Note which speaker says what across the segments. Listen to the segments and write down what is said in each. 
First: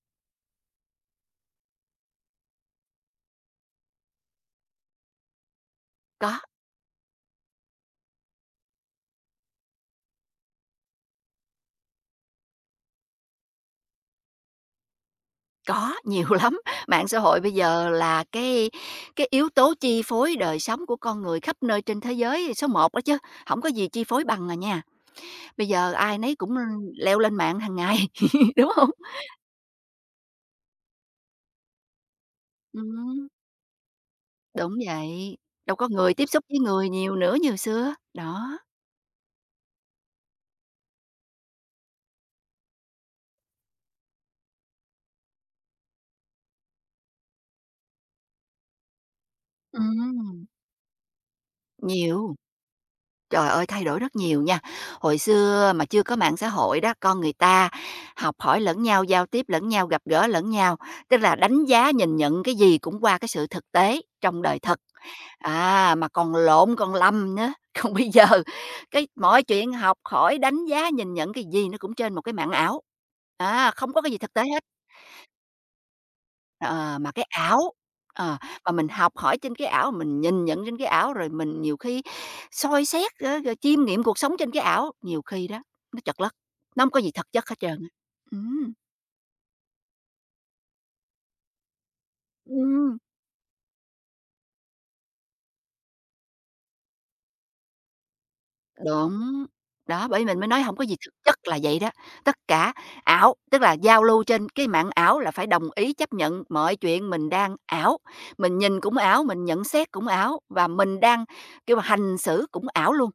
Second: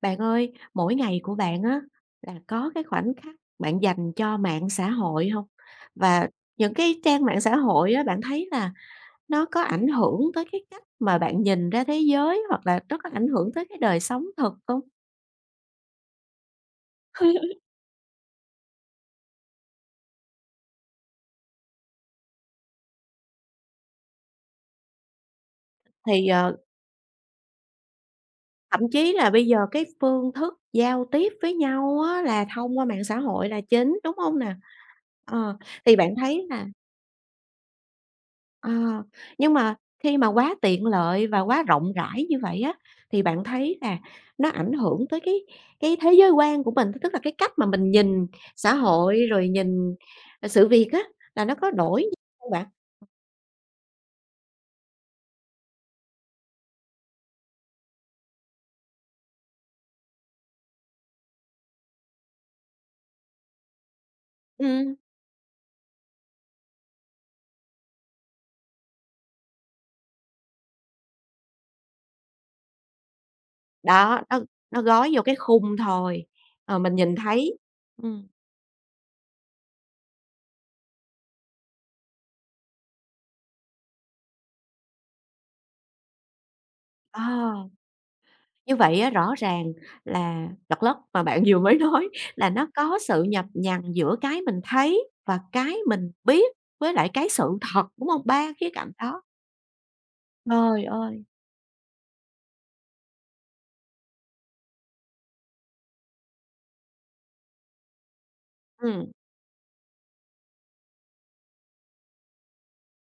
Speaker 1: Bạn ơi, mỗi ngày của bạn á là có cái khoảnh khắc bạn dành cho mạng xã hội hông? Và
Speaker 2: Có,
Speaker 1: những cái trang mạng xã hội á, bạn thấy là nó có ảnh hưởng tới cái cách mà bạn nhìn ra thế giới hoặc là nó có ảnh hưởng tới cái đời sống thực không?
Speaker 2: có, nhiều lắm. Mạng xã hội bây giờ là cái yếu tố chi phối đời sống của con người khắp nơi trên thế giới số một đó chứ, hổng có gì chi phối bằng à nha. Bây giờ ai
Speaker 1: Thì,
Speaker 2: nấy cũng leo lên mạng hàng ngày, đúng
Speaker 1: thậm
Speaker 2: không?
Speaker 1: chí là bây giờ cái phương thức giao tiếp với nhau á là thông qua mạng xã
Speaker 2: Ừm,
Speaker 1: hội là chính, đúng hông nè?
Speaker 2: Đúng vậy,
Speaker 1: Ờ,
Speaker 2: đâu có
Speaker 1: thì bạn
Speaker 2: người tiếp xúc
Speaker 1: thấy
Speaker 2: với
Speaker 1: là
Speaker 2: người nhiều nữa như xưa. Đó,
Speaker 1: Ờ, nhưng mà khi mà quá tiện lợi và quá rộng rãi như vậy á, thì bạn thấy là nó ảnh hưởng tới cái thế giới quan của mình, tức là cái cách mà mình nhìn xã hội, rồi nhìn,
Speaker 2: ừm,
Speaker 1: sự việc á, là nó có đổi
Speaker 2: nhiều.
Speaker 1: không bạn?
Speaker 2: Trời ơi, thay đổi rất nhiều nha. Hồi xưa mà chưa có mạng xã hội đó, con người ta học hỏi lẫn nhau, giao tiếp lẫn nhau, gặp gỡ lẫn nhau, tức là đánh giá, nhìn nhận cái gì cũng qua cái sự thực tế trong đời thật.
Speaker 1: Ừm,
Speaker 2: À, mà còn lộn, còn lầm nữa. Còn bây giờ, cái mọi chuyện học hỏi, đánh giá, nhìn nhận cái gì nó cũng trên một cái mạng ảo. À, không có cái gì
Speaker 1: đó,
Speaker 2: thực
Speaker 1: nó
Speaker 2: tế hết.
Speaker 1: nó gói vô cái khung thôi, ờ, mình
Speaker 2: Ờ, mà
Speaker 1: nhìn
Speaker 2: cái
Speaker 1: thấy.
Speaker 2: ảo,
Speaker 1: Ừm,
Speaker 2: ờ, mà mình học hỏi trên cái ảo, mình nhìn nhận trên cái ảo, rồi mình nhiều khi soi xét, rồi rồi chiêm nghiệm cuộc sống trên cái ảo, nhiều khi đó, nó trật lất, nó không có gì thực chất hết
Speaker 1: ờ.
Speaker 2: trơn á. Ừm,
Speaker 1: Như vậy á, rõ ràng là lật lất mà bạn vừa mới nói là nó có
Speaker 2: Ừm.
Speaker 1: sự nhập nhằng giữa cái mình thấy và cái mình biết với lại cái sự thật, đúng hông? Ba khía cạnh đó.
Speaker 2: Đúng, đó, bởi mình mới nói không
Speaker 1: Trời
Speaker 2: có gì thực
Speaker 1: ơi!
Speaker 2: chất là vậy đó, tất cả ảo, tức là giao lưu trên cái mạng ảo là phải đồng ý chấp nhận mọi chuyện mình đang ảo, mình nhìn cũng
Speaker 1: Ừ.
Speaker 2: ảo, mình nhận xét cũng ảo, và mình đang, kêu, là hành xử cũng ảo luôn.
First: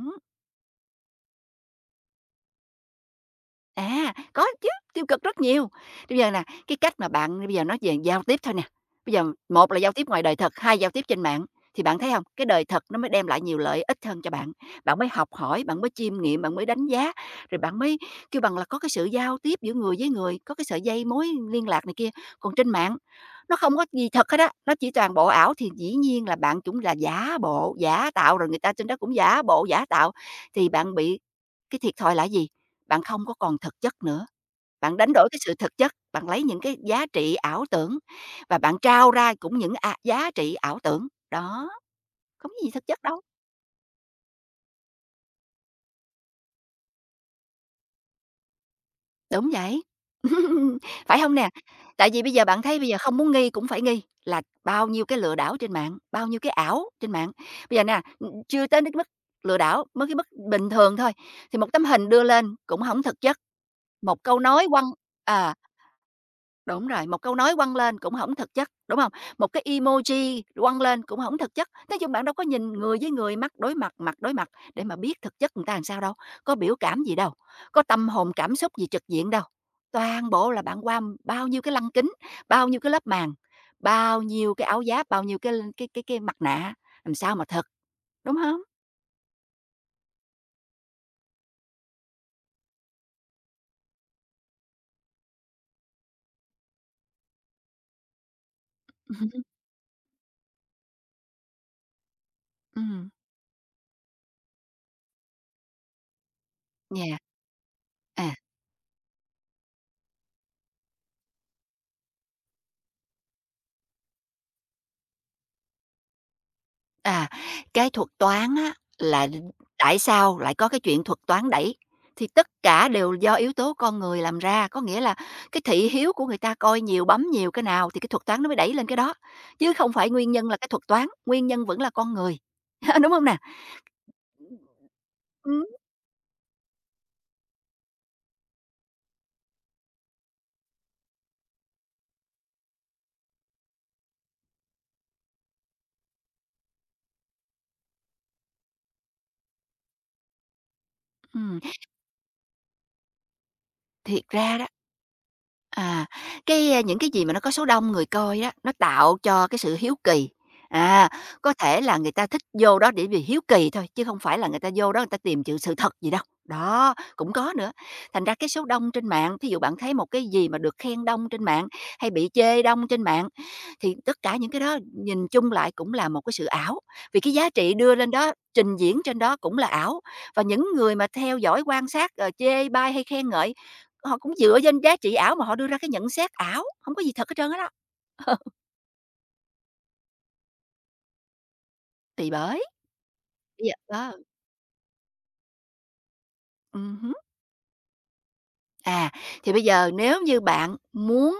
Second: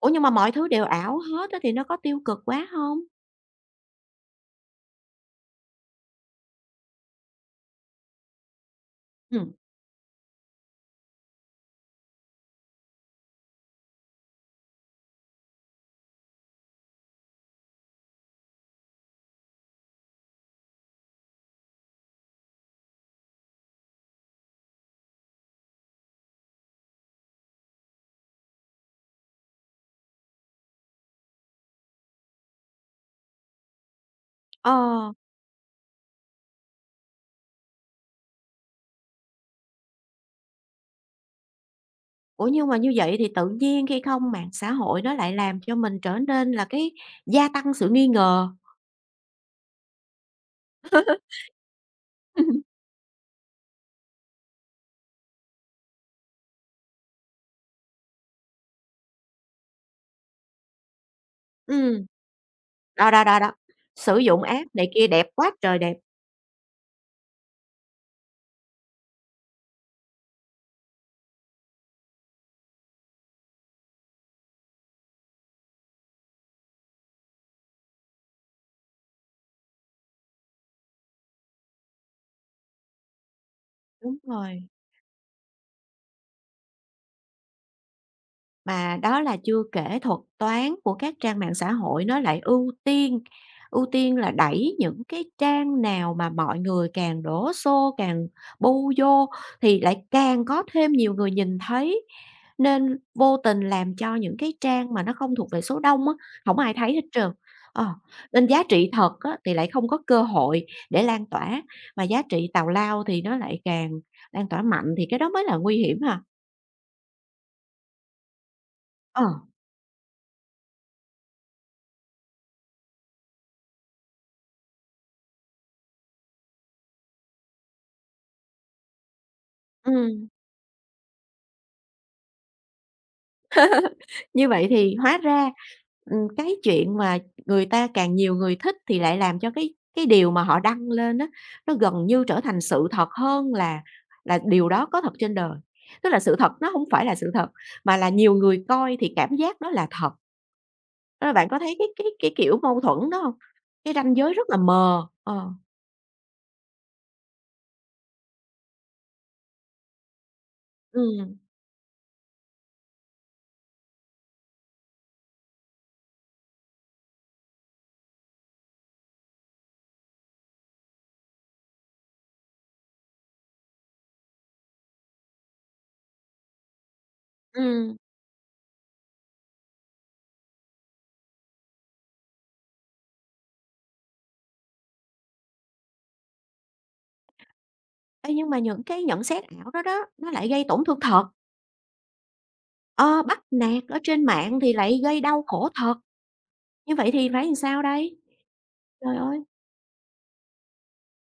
Speaker 1: Ủa, nhưng mà mọi thứ đều ảo hết á thì nó có tiêu cực quá không?
Speaker 2: À, có chứ, tiêu cực rất nhiều. Bây giờ nè, cái cách mà bạn bây giờ nói về giao tiếp thôi nè. Bây giờ
Speaker 1: Ừ.
Speaker 2: một là giao tiếp ngoài đời thật, hai giao tiếp trên mạng thì bạn thấy không? Cái đời thật nó mới đem lại nhiều lợi ích hơn cho bạn. Bạn mới học hỏi, bạn mới chiêm nghiệm, bạn mới đánh giá, rồi bạn mới kêu bằng là có cái sự giao tiếp giữa người với người, có cái sợi dây mối liên lạc này kia. Còn trên mạng nó không có gì thật hết á, nó chỉ toàn bộ ảo thì dĩ nhiên là bạn cũng là giả bộ, giả tạo, rồi người ta trên đó cũng giả bộ, giả tạo, thì bạn bị cái thiệt thòi là gì? Bạn không có còn thực chất nữa, bạn
Speaker 1: Ờ.
Speaker 2: đánh đổi cái sự thực chất, bạn lấy những cái giá trị ảo tưởng và bạn trao ra cũng những, à, giá trị ảo tưởng. Đó,
Speaker 1: Ủa,
Speaker 2: không có
Speaker 1: nhưng
Speaker 2: gì
Speaker 1: mà
Speaker 2: thực
Speaker 1: như
Speaker 2: chất
Speaker 1: vậy
Speaker 2: đâu.
Speaker 1: thì tự nhiên khi không mạng xã hội nó lại làm cho mình trở nên là cái gia tăng sự nghi ngờ.
Speaker 2: Đúng vậy. Phải không nè? Tại vì bây giờ bạn thấy bây giờ không muốn nghi cũng phải nghi là bao nhiêu cái lừa đảo trên mạng, bao nhiêu cái ảo trên mạng. Bây giờ nè, ừ, chưa tới đến mức lừa đảo, mới cái mức bình thường thôi, thì một tấm
Speaker 1: Ừ.
Speaker 2: hình đưa lên cũng không
Speaker 1: Đó,
Speaker 2: thực
Speaker 1: đó,
Speaker 2: chất,
Speaker 1: đó, đó. Sử
Speaker 2: một câu
Speaker 1: dụng
Speaker 2: nói
Speaker 1: app
Speaker 2: quăng
Speaker 1: này kia đẹp quá
Speaker 2: à.
Speaker 1: trời đẹp.
Speaker 2: Đúng rồi, một câu nói quăng lên cũng không thực chất, đúng không? Một cái emoji quăng lên cũng không thực chất. Nói chung bạn đâu có nhìn người với người, mắt đối mặt, mặt đối mặt để mà biết thực chất người ta làm sao đâu, có biểu cảm gì đâu, có tâm hồn cảm xúc gì trực diện đâu. Toàn bộ là bạn qua bao nhiêu cái lăng kính, bao nhiêu cái lớp màng,
Speaker 1: Đúng
Speaker 2: bao nhiêu
Speaker 1: rồi.
Speaker 2: cái áo giáp, bao nhiêu cái mặt nạ, làm sao mà thật, đúng không?
Speaker 1: Mà đó là chưa kể thuật toán của các trang mạng xã hội nó lại ưu tiên là đẩy những cái trang nào mà mọi người càng đổ xô, càng bu vô thì lại càng có thêm nhiều người nhìn thấy, nên
Speaker 2: Ừm,
Speaker 1: vô tình làm cho những cái trang mà nó không thuộc về số đông á, hổng ai thấy hết
Speaker 2: yeah,
Speaker 1: trơn. Ờ,
Speaker 2: à.
Speaker 1: nên giá trị thật á thì lại không có cơ hội để lan tỏa, mà giá trị tào lao thì nó lại càng lan tỏa mạnh thì cái đó mới là nguy hiểm ha.
Speaker 2: À, cái thuật toán á
Speaker 1: Ờ,
Speaker 2: là tại sao lại có cái chuyện thuật toán đẩy, thì tất cả đều do yếu tố con người làm ra. Có nghĩa là cái thị hiếu của người ta coi nhiều, bấm nhiều cái nào thì cái thuật toán nó mới đẩy lên cái đó, chứ không phải
Speaker 1: ừm.
Speaker 2: nguyên nhân là cái thuật toán, nguyên nhân vẫn là con người, đúng không nè?
Speaker 1: Như vậy thì hóa ra,
Speaker 2: Ừm,
Speaker 1: cái chuyện mà người ta càng nhiều người thích thì lại làm cho cái điều mà họ đăng lên đó nó gần như trở thành sự thật hơn là điều đó có thật trên đời. Tức là sự thật nó không phải là sự thật, mà là nhiều người coi thì cảm giác đó là thật. Đó là bạn có
Speaker 2: ừm,
Speaker 1: thấy cái kiểu mâu thuẫn đó không? Cái ranh
Speaker 2: thiệt
Speaker 1: giới rất là
Speaker 2: ra đó,
Speaker 1: mờ, ờ,
Speaker 2: à, những cái gì mà nó có số đông người coi á, nó tạo cho cái sự hiếu kỳ. À,
Speaker 1: ừm,
Speaker 2: có thể là người ta thích vô đó để vì hiếu kỳ thôi, chứ không phải là người ta vô đó người ta tìm chự sự thật gì đâu. Đó, cũng có nữa. Thành ra cái số đông trên mạng, thí dụ bạn thấy một cái gì mà được khen đông trên mạng, hay bị chê đông trên mạng, thì tất cả những cái đó nhìn chung lại cũng là một cái sự ảo. Vì cái giá trị đưa
Speaker 1: ừm.
Speaker 2: lên đó, trình diễn trên đó cũng là ảo, và những người mà theo dõi, quan sát, ờ, chê bai hay khen ngợi, họ cũng dựa trên giá trị ảo mà họ đưa ra cái nhận xét ảo, hông có gì thật hết trơn hết á,
Speaker 1: Ê,
Speaker 2: đó.
Speaker 1: nhưng mà những cái nhận xét ảo đó đó, nó lại gây tổn thương thật,
Speaker 2: Thì bởi
Speaker 1: ờ, bắt
Speaker 2: bây giờ
Speaker 1: nạt ở
Speaker 2: đó,
Speaker 1: trên mạng thì lại gây đau khổ thật. Như vậy
Speaker 2: hứm.
Speaker 1: thì phải làm sao đây?
Speaker 2: À,
Speaker 1: Trời ơi!
Speaker 2: thì bây giờ nếu như bạn muốn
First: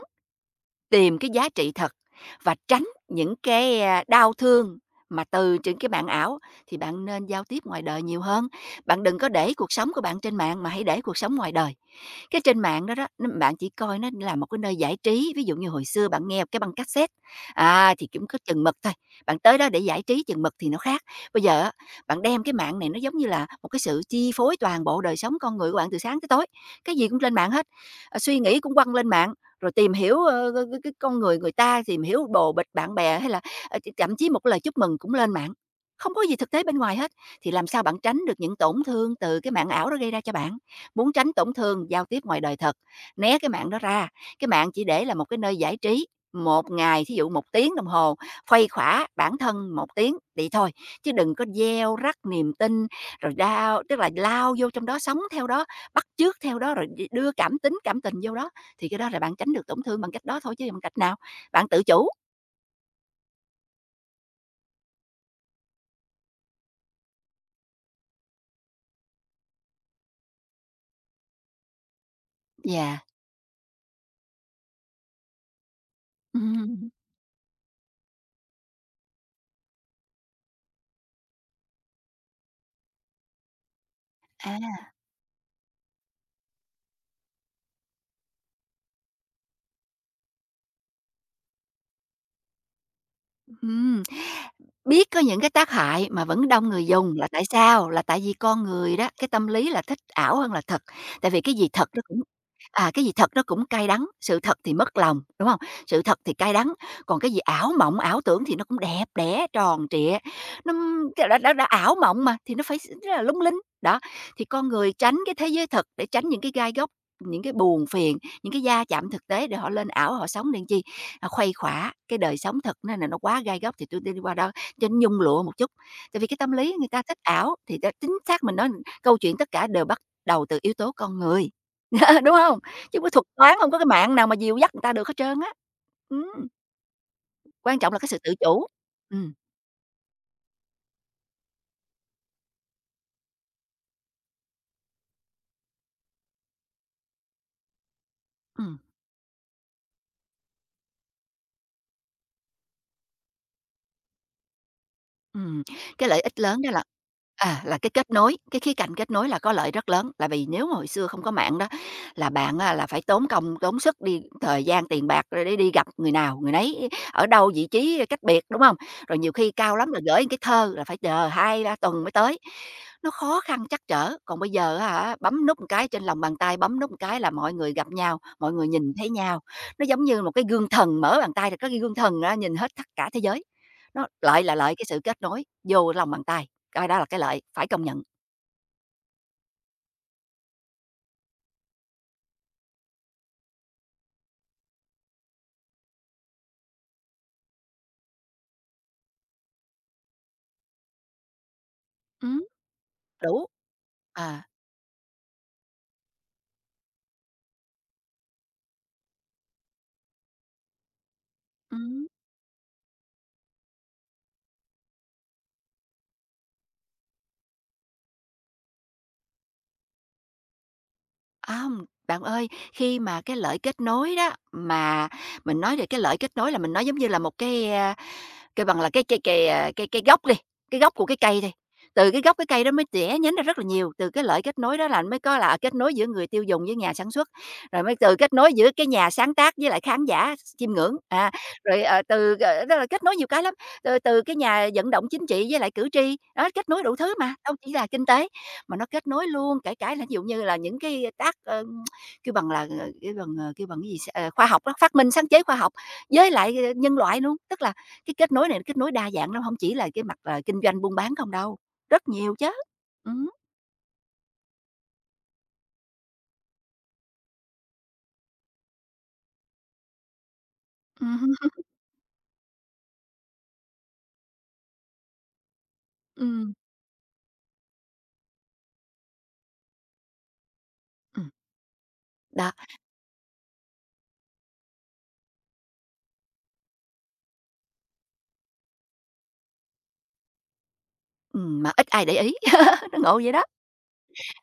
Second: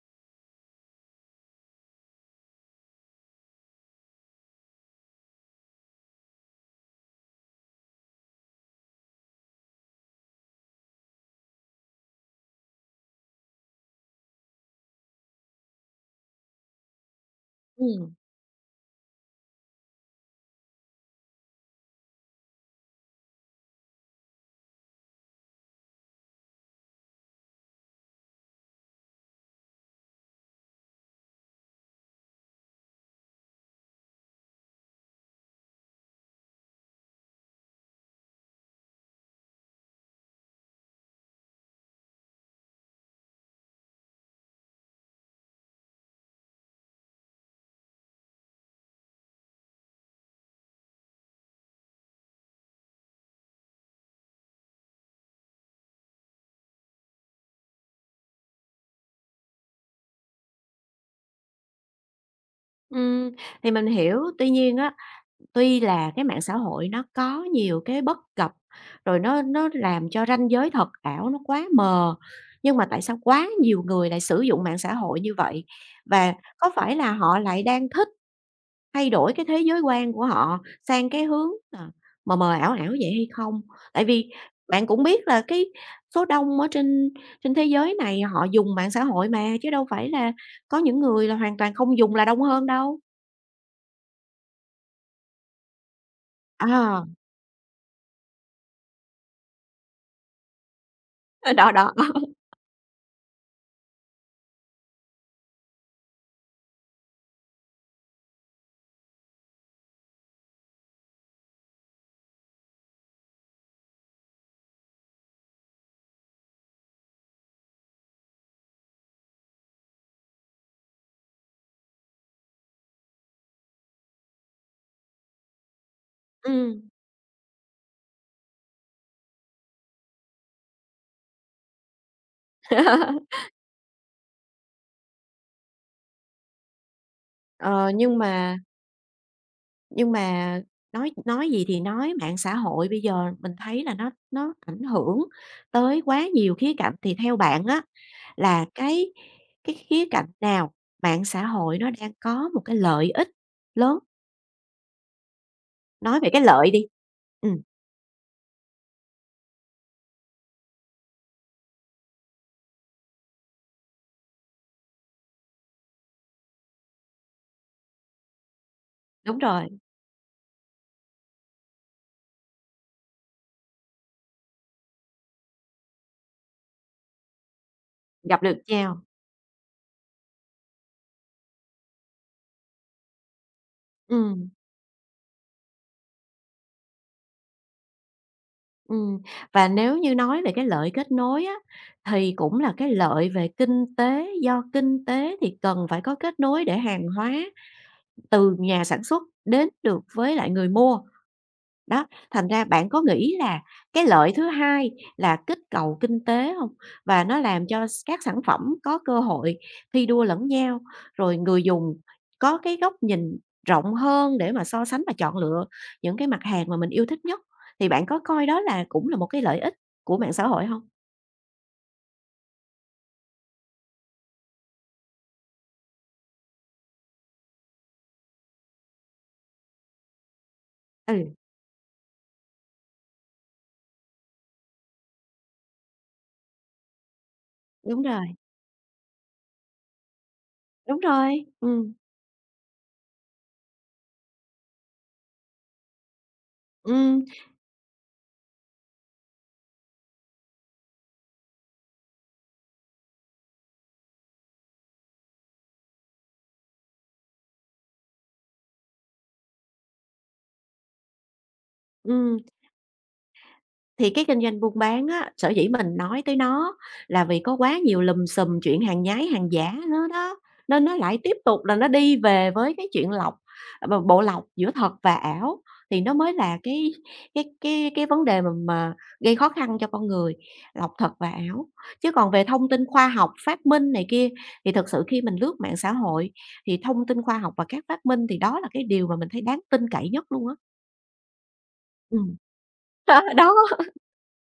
Speaker 2: tìm cái giá trị thật và tránh những cái, à, đau thương mà từ trên cái mạng ảo, thì bạn nên giao tiếp ngoài đời nhiều hơn. Bạn đừng có để cuộc sống của bạn trên mạng, mà hãy để cuộc sống ngoài đời. Cái trên mạng đó đó, nó bạn chỉ coi nó là một cái nơi giải trí, ví dụ như hồi xưa bạn nghe cái băng cassette, à, thì
Speaker 1: Ừm.
Speaker 2: cũng có chừng mực thôi, bạn tới đó để giải trí chừng mực thì nó khác. Bây giờ á, bạn đem cái mạng này nó giống như là một cái sự chi phối toàn bộ đời sống con người của bạn từ sáng tới tối, cái gì cũng lên mạng hết, ờ, suy nghĩ cũng quăng lên mạng, rồi tìm hiểu, cái con người người ta, tìm hiểu bồ bịch bạn bè hay là, ờ, ch thậm chí một lời chúc mừng cũng lên mạng. Không có gì thực tế bên ngoài hết, thì làm sao bạn tránh được những tổn thương từ cái mạng ảo đó gây ra cho bạn? Muốn tránh tổn thương giao tiếp ngoài đời thật, né cái mạng đó ra, cái mạng chỉ để là một cái nơi giải trí, một ngày thí dụ một tiếng đồng hồ, khuây khỏa bản thân một tiếng vậy thôi, chứ đừng có gieo rắc niềm tin, rồi đao tức là lao vô trong đó, sống theo đó, bắt chước theo đó, rồi đưa cảm tính, cảm tình vô đó. Thì cái đó là bạn tránh được tổn thương bằng cách đó thôi chứ bằng cách nào? Bạn tự chủ.
Speaker 1: Ừm, thì mình hiểu, tuy nhiên á, tuy là cái mạng xã hội nó có nhiều cái bất cập, rồi nó làm cho ranh giới thật ảo nó quá mờ, nhưng mà tại
Speaker 2: Dạ.
Speaker 1: sao quá nhiều người lại sử dụng mạng xã hội như vậy? Và có
Speaker 2: Ừm,
Speaker 1: phải là họ lại đang thích thay đổi cái thế giới quan của họ sang cái hướng, ờ, mờ mờ, ảo ảo vậy hay không? Tại vì
Speaker 2: à,
Speaker 1: bạn cũng biết là cái số đông ở trên trên thế giới này họ dùng mạng xã hội mà, chứ đâu phải là có những người là hoàn toàn không dùng là đông hơn đâu.
Speaker 2: ừm. Biết có những cái tác hại mà vẫn đông người
Speaker 1: À,
Speaker 2: dùng là tại sao? Là tại vì con người đó, cái tâm lý là thích ảo hơn là thật. Tại vì cái gì
Speaker 1: đó,
Speaker 2: thật
Speaker 1: đó.
Speaker 2: nó cũng à, Cái gì thật nó cũng cay đắng, sự thật thì mất lòng, đúng không? Sự thật thì cay đắng, còn cái gì ảo mộng, ảo tưởng thì nó cũng đẹp đẽ, tròn trịa, nó đã ảo mộng mà, thì nó phải rất là lung linh. Đó, thì con người tránh cái thế giới thật để tránh những cái gai góc, những cái buồn phiền, những cái va chạm thực tế để họ lên ảo họ sống nên chi? Họ khuây khỏa cái đời sống thật nên là nó quá gai góc thì tôi đi qua đó cho trên nhung lụa một chút, tại vì cái tâm lý
Speaker 1: Ừm.
Speaker 2: người ta thích ảo, thì ta chính xác mình nói câu chuyện tất cả đều bắt đầu từ yếu tố con người, đúng không? Chứ có thuật toán không có cái mạng nào mà dìu dắt người ta được hết trơn á. Ừm, quan
Speaker 1: Ờ,
Speaker 2: trọng là cái
Speaker 1: nhưng
Speaker 2: sự tự
Speaker 1: mà
Speaker 2: chủ. Ừm,
Speaker 1: Nhưng mà nói gì thì nói, mạng xã hội bây giờ mình thấy là nó ảnh hưởng tới quá nhiều khía cạnh, thì theo bạn á, là
Speaker 2: ừm.
Speaker 1: cái khía cạnh nào mạng xã hội nó đang có một cái lợi ích lớn?
Speaker 2: Ừm, cái
Speaker 1: Nói
Speaker 2: lợi
Speaker 1: về
Speaker 2: ích
Speaker 1: cái
Speaker 2: lớn
Speaker 1: lợi
Speaker 2: đó là,
Speaker 1: đi. Ừm,
Speaker 2: à, là cái kết nối, cái khía cạnh kết nối là có lợi rất lớn, là vì nếu mà hồi xưa không có mạng đó là bạn á, là phải tốn công, tốn sức đi thời gian, tiền bạc rồi để đi gặp người nào, người nấy ở đâu, vị trí cách biệt, đúng không? Rồi nhiều
Speaker 1: đúng
Speaker 2: khi
Speaker 1: rồi,
Speaker 2: cao lắm là gửi cái thơ là phải chờ hai 3 tuần mới tới, nó khó khăn trắc trở. Còn bây giờ á hả, bấm nút một cái trên lòng bàn tay, bấm nút một cái là mọi người gặp nhau,
Speaker 1: gặp
Speaker 2: mọi
Speaker 1: được
Speaker 2: người nhìn
Speaker 1: nhau.
Speaker 2: thấy nhau, nó giống như một cái gương thần, mở bàn tay thì có cái gương thần á, nhìn hết tất cả thế giới. Nó lợi
Speaker 1: Ừm,
Speaker 2: là lợi cái sự kết nối vô lòng bàn tay, coi đó là cái lợi, phải công nhận.
Speaker 1: ừm, và nếu như nói về cái lợi kết nối á, thì cũng là cái lợi về kinh tế, do kinh tế thì cần phải có kết nối để hàng hóa từ nhà sản xuất đến được với lại người mua. Đó,
Speaker 2: Ừm.
Speaker 1: thành ra bạn có nghĩ
Speaker 2: Đủ.
Speaker 1: là cái lợi
Speaker 2: À.
Speaker 1: thứ hai là kích cầu kinh tế không? Và nó làm cho s các sản phẩm có cơ hội thi đua lẫn nhau, rồi người dùng
Speaker 2: Ừm.
Speaker 1: có cái góc nhìn rộng hơn để mà so sánh và chọn lựa những cái mặt hàng mà mình yêu thích nhất, thì bạn có coi đó là cũng là một cái lợi ích của mạng xã hội không?
Speaker 2: À, hông, bạn ơi, khi mà cái lợi kết nối đó, mà mình nói về cái lợi kết nối là mình nói giống như là một cái, kêu bằng là cái gốc đi, cái gốc của cái
Speaker 1: Ừ,
Speaker 2: cây đi, từ cái gốc cái cây đó mới tỉa nhánh ra rất là nhiều, từ cái lợi kết nối đó là mới có là kết nối giữa người tiêu dùng với nhà sản xuất, rồi mới
Speaker 1: đúng
Speaker 2: từ
Speaker 1: rồi,
Speaker 2: kết nối giữa cái nhà sáng tác với lại khán giả chiêm ngưỡng,
Speaker 1: đúng rồi,
Speaker 2: rồi,
Speaker 1: ừ
Speaker 2: đó là kết nối nhiều cái lắm, từ từ cái nhà vận động chính trị với lại cử tri, đó, kết nối
Speaker 1: ừ
Speaker 2: đủ thứ mà, đâu chỉ là kinh tế, mà nó kết nối luôn kể cả là ví dụ như là những cái tác, ơ, kêu bằng là, ờ, kêu bằng cái gì, ờ, khoa học đó, phát minh sáng chế khoa học với lại, nhân loại luôn, tức là cái kết nối này là kết nối đa dạng lắm, không chỉ là cái mặt, là kinh doanh buôn bán không đâu, rất nhiều
Speaker 1: ừ.
Speaker 2: chứ. Ừm,
Speaker 1: Thì cái kinh doanh buôn bán á, sở dĩ mình nói tới nó là vì có quá nhiều lùm xùm chuyện hàng nhái, hàng giả nữa đó, nên nó lại
Speaker 2: hưm,
Speaker 1: tiếp tục là nó đi về với cái chuyện lọc b bộ lọc giữa thật và ảo, thì nó mới
Speaker 2: ừm,
Speaker 1: là cái cái vấn đề mà gây khó khăn cho con người, lọc thật và
Speaker 2: ừm,
Speaker 1: ảo. Chứ còn về
Speaker 2: đó,
Speaker 1: thông tin khoa học, phát minh này kia thì thực sự khi mình lướt mạng xã hội thì thông tin khoa học và các phát minh thì đó là cái điều mà mình thấy đáng tin cậy nhất luôn á.
Speaker 2: mà ít ai để ý,
Speaker 1: Ừm.
Speaker 2: nó ngộ vậy đó.
Speaker 1: Đó.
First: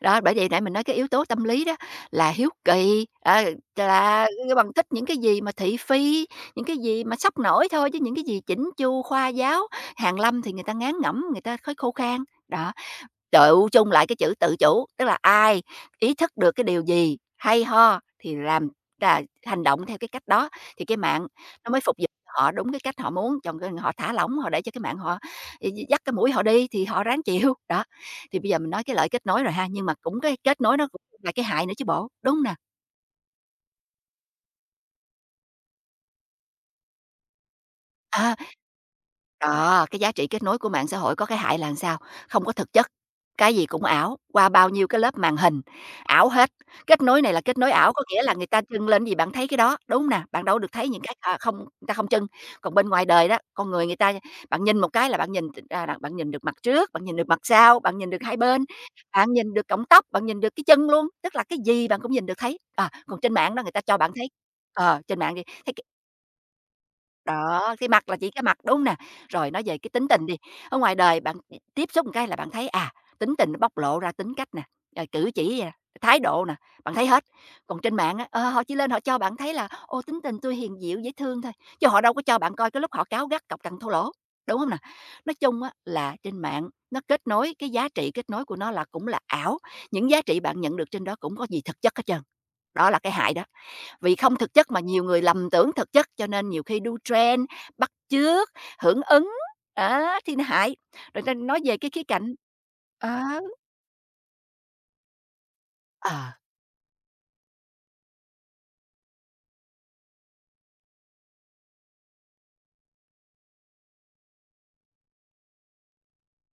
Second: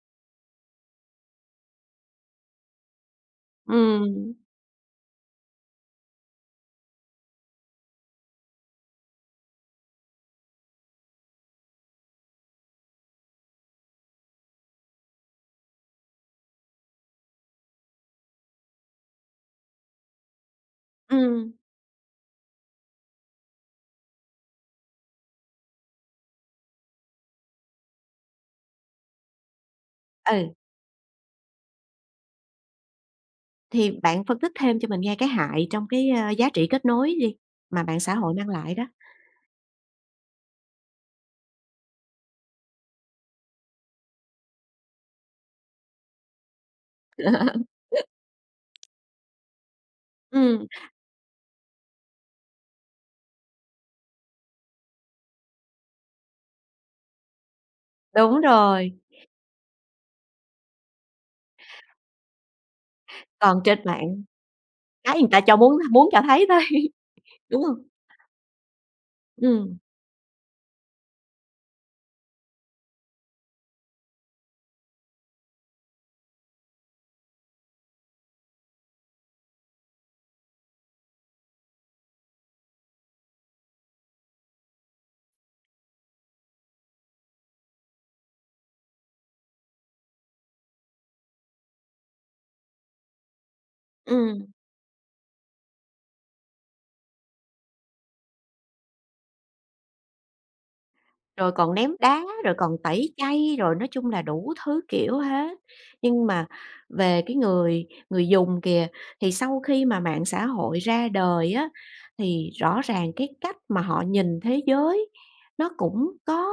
Speaker 2: Đó, bởi vậy nãy mình nói cái yếu tố tâm lý đó là hiếu kỳ,
Speaker 1: Ừm,
Speaker 2: là bằng thích những cái gì mà thị phi, những cái gì mà sốc nổi thôi, chứ những cái gì chỉnh chu, khoa giáo, hàn lâm thì người ta ngán ngẩm, người ta khói khô khan, đó. Tựu chung lại cái chữ tự chủ, tức là ai ý thức được cái điều gì hay ho thì làm là hành động theo cái cách đó, thì cái mạng
Speaker 1: ừm.
Speaker 2: nó mới phục vụ họ đúng cái cách họ muốn, còn cái họ thả lỏng, họ để cho cái mạng họ dắt cái mũi họ đi thì họ ráng chịu. Đó, thì bây giờ mình nói cái lợi kết nối rồi ha, nhưng mà cũng cái
Speaker 1: Ừ,
Speaker 2: kết nối nó cũng là cái hại nữa chứ bộ, đúng nè?
Speaker 1: thì bạn phân tích thêm cho mình nghe cái hại trong cái, ơ, giá trị kết nối đi, mà mạng xã hội
Speaker 2: À.
Speaker 1: mang lại đó.
Speaker 2: Đó, cái giá trị kết nối của mạng xã hội có cái hại là làm sao? Không có thực chất, cái gì cũng ảo, qua bao nhiêu cái lớp màn hình, ảo hết. Kết nối này là kết nối ảo, có nghĩa là người ta trưng lên gì bạn thấy cái đó, đúng nè? Bạn đâu
Speaker 1: Ừm,
Speaker 2: được thấy những cái, à, không người ta không trưng. Còn bên ngoài đời đó, con người người ta bạn nhìn một cái là bạn nhìn à, là bạn nhìn được mặt trước, bạn nhìn được mặt sau, bạn nhìn được hai
Speaker 1: đúng
Speaker 2: bên,
Speaker 1: rồi,
Speaker 2: bạn nhìn được cọng tóc, bạn nhìn được cái chân luôn, tức là cái gì bạn cũng nhìn được thấy. À, còn trên mạng
Speaker 1: còn
Speaker 2: đó người
Speaker 1: trên
Speaker 2: ta cho bạn
Speaker 1: mạng
Speaker 2: thấy
Speaker 1: cái
Speaker 2: trên
Speaker 1: người
Speaker 2: mạng
Speaker 1: ta
Speaker 2: đi
Speaker 1: cho muốn
Speaker 2: thấy
Speaker 1: muốn cho thấy thôi, đúng
Speaker 2: đó,
Speaker 1: hông?
Speaker 2: cái mặt là chỉ cái mặt, đúng hông nè? Rồi nói
Speaker 1: Ừm,
Speaker 2: về cái tính tình đi, ở ngoài đời bạn tiếp xúc một cái là bạn thấy, à, tính tình nó bộc lộ ra tính cách nè, rồi cử chỉ nè, thái độ nè, bạn thấy hết. Còn trên mạng á, họ chỉ lên họ cho bạn thấy là "Ô, tính tình tui hiền dịu, dễ thương" thôi, chứ họ đâu có cho bạn coi cái lúc họ cáu gắt, cọc cằn thô lỗ, đúng hông nè? Nói chung á là trên mạng nó kết nối, cái giá trị kết nối của nó là cũng là ảo, những giá trị bạn nhận được trên đó cũng có gì thực chất hết trơn, đó là cái hại đó. Vì không
Speaker 1: ừm,
Speaker 2: thực chất mà nhiều người lầm tưởng thực chất, cho nên nhiều khi đu trend, bắt chước, hưởng ứng, á, thì nó hại. Rồi ta
Speaker 1: rồi
Speaker 2: nói
Speaker 1: còn
Speaker 2: về cái
Speaker 1: ném
Speaker 2: khía
Speaker 1: đá,
Speaker 2: cạnh
Speaker 1: rồi còn tẩy
Speaker 2: ờ,
Speaker 1: chay, rồi nói chung là đủ thứ kiểu hết. Nhưng
Speaker 2: ờ,
Speaker 1: mà về cái người người dùng kìa, thì sau khi mà mạng xã hội ra đời á, thì rõ ràng cái cách mà họ nhìn thế giới nó cũng có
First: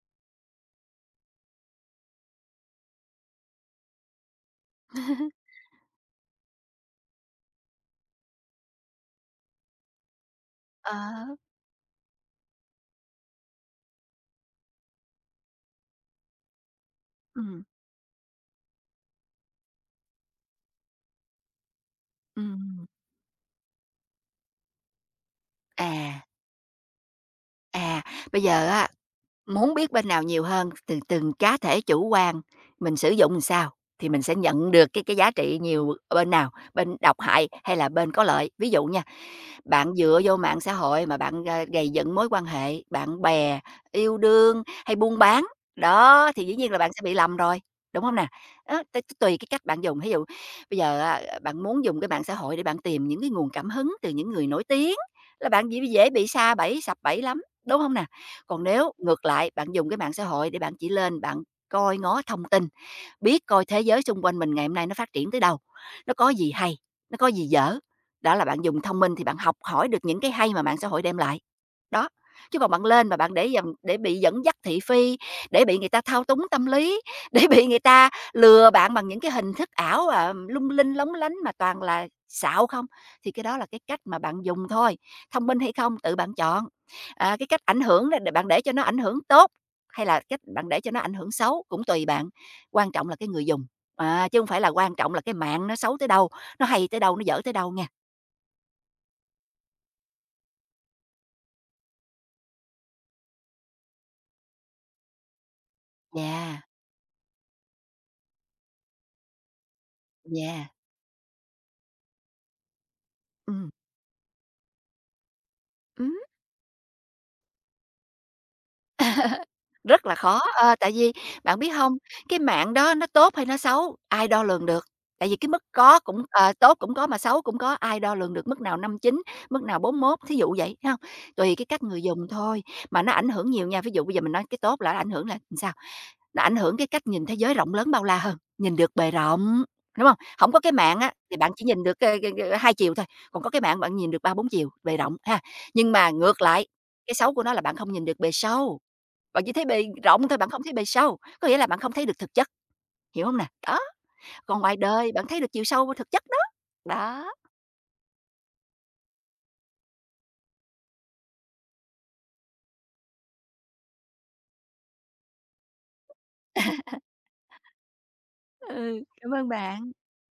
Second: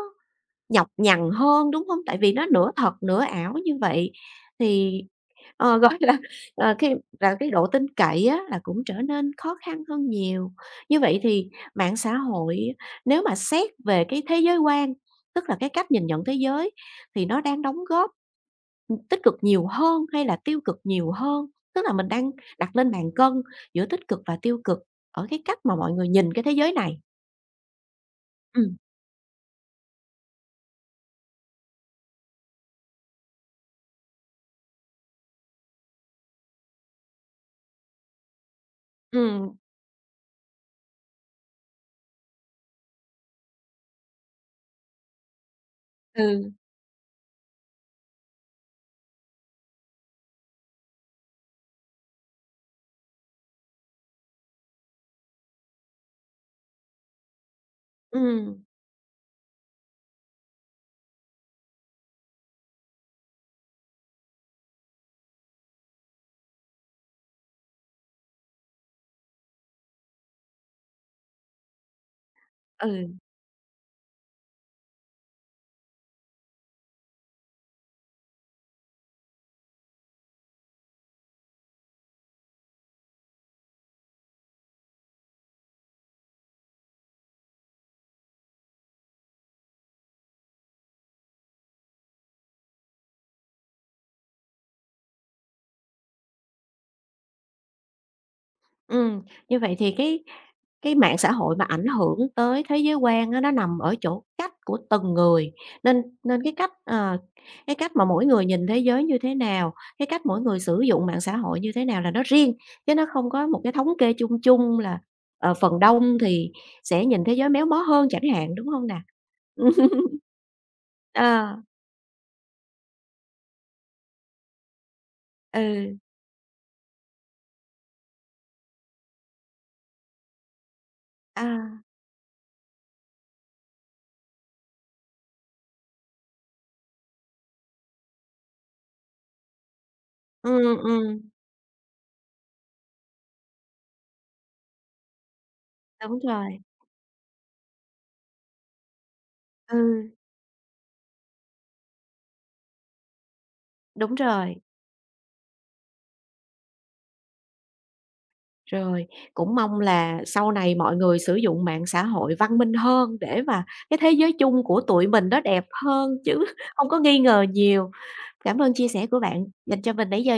Speaker 1: nhọc nhằn hơn, đúng không? Tại vì nó nửa thật nửa ảo như vậy thì, ờ, gọi là, ờ, cái là cái độ tin cậy á là cũng trở nên khó khăn hơn nhiều.
Speaker 2: ờ,
Speaker 1: Như vậy thì mạng xã hội nếu mà xét về cái thế giới quan, tức là cái cách nhìn nhận thế giới thì nó đang
Speaker 2: ừm,
Speaker 1: đóng góp tích cực nhiều hơn hay là tiêu cực nhiều hơn? Tức là mình đang đặt
Speaker 2: ừm,
Speaker 1: lên bàn cân giữa tích cực và tiêu cực ở cái cách mà mọi người
Speaker 2: à,
Speaker 1: nhìn cái thế giới này.
Speaker 2: à, bây
Speaker 1: Ừ,
Speaker 2: giờ á muốn biết bên nào nhiều hơn, từ từng cá thể chủ quan mình sử dụng làm sao thì mình sẽ nhận được cái giá trị nhiều bên nào, bên độc hại hay là bên có lợi. Ví dụ nha,
Speaker 1: ừ, ừ.
Speaker 2: bạn dựa vô mạng xã hội mà bạn, gầy dựng mối quan hệ, bạn bè, yêu đương hay buôn bán, đó, thì dĩ nhiên là bạn sẽ bị lầm rồi, đúng không nè? Đó, tùy cái cách bạn dùng, ví dụ bây giờ á, bạn muốn dùng cái mạng xã hội để bạn tìm những cái nguồn cảm hứng từ những người nổi tiếng là bạn dễ dễ bị sa bẫy, sập bẫy lắm, đúng không nè?
Speaker 1: Ừm,
Speaker 2: Còn nếu ngược lại bạn dùng cái mạng xã hội để bạn chỉ lên bạn coi ngó thông tin biết coi thế giới xung quanh mình ngày hôm nay nó phát triển tới đâu, nó có gì hay, nó có gì dở. Đó là bạn dùng thông minh thì bạn học hỏi được những cái hay mà mạng xã hội đem lại. Đó, chứ còn bạn
Speaker 1: ừ.
Speaker 2: lên mà bạn để dần để bị dẫn dắt thị phi, để bị người ta thao túng tâm lý, để bị người ta lừa bạn bằng những cái hình thức ảo, à, lung linh lóng lánh mà toàn là xạo không, thì cái đó là cái cách mà bạn dùng thôi. Thông minh hay không tự bạn chọn. À, cái cách ảnh hưởng đó để bạn để cho nó ảnh hưởng tốt hay là cách bạn để cho nó ảnh hưởng xấu cũng tùy bạn. Quan trọng là cái người dùng, à, chứ không phải là quan trọng là cái mạng nó xấu tới đâu, nó hay tới đâu, nó dở tới đâu nha.
Speaker 1: Ừ như vậy thì cái mạng xã hội mà ảnh hưởng tới thế giới quan á, nó nằm ở chỗ cách của từng người, nên nên cái
Speaker 2: Dạ,
Speaker 1: cách, ờ, cái cách mà mỗi người nhìn thế giới như thế nào, cái cách mỗi người
Speaker 2: dạ,
Speaker 1: sử dụng mạng xã hội như thế nào là nó riêng, chứ nó không có một
Speaker 2: ừm,
Speaker 1: cái thống kê chung chung là, ờ, phần
Speaker 2: ừm,
Speaker 1: đông thì sẽ nhìn thế giới méo mó hơn chẳng hạn, đúng không nè?
Speaker 2: rất là khó, tại vì
Speaker 1: Ờ,
Speaker 2: bạn biết không cái mạng đó nó tốt hay nó xấu, ai đo lường được, tại vì cái mức
Speaker 1: ừ,
Speaker 2: có cũng tốt cũng có mà xấu cũng có, ai đo lường được mức nào năm chín mức nào bốn mốt thí dụ vậy, thấy hông?
Speaker 1: à,
Speaker 2: Tùy cái cách người dùng thôi, mà nó ảnh hưởng nhiều nha, ví dụ bây giờ mình nói cái tốt là ảnh hưởng là sao? Nó ảnh hưởng cái cách nhìn thế giới rộng lớn bao la hơn, nhìn được bề rộng, đúng không? Không có cái
Speaker 1: ừm,
Speaker 2: mạng
Speaker 1: ừm,
Speaker 2: á, thì bạn chỉ nhìn được, ơ, ơ, 2 chiều thôi, còn có cái mạng bạn nhìn được ba bốn chiều, bề rộng ha. Nhưng mà
Speaker 1: đúng
Speaker 2: ngược
Speaker 1: rồi,
Speaker 2: lại, cái xấu của nó là bạn không nhìn được bề sâu, bạn chỉ thấy
Speaker 1: ừ,
Speaker 2: bề rộng thôi, bạn không thấy bề sâu, có nghĩa là bạn không thấy được thực chất, hiểu không nè? Đó,
Speaker 1: đúng rồi.
Speaker 2: còn ngoài đời bạn thấy được chiều sâu của thực chất đó, đó.
Speaker 1: Rồi, cũng mong là sau này mọi người sử dụng mạng xã hội văn minh hơn để mà cái thế giới chung của tụi mình nó đẹp hơn chứ không có nghi ngờ nhiều. Cảm ơn chia
Speaker 2: Ừ,
Speaker 1: sẻ của
Speaker 2: cảm
Speaker 1: bạn
Speaker 2: ơn
Speaker 1: dành
Speaker 2: bạn.
Speaker 1: cho mình nãy giờ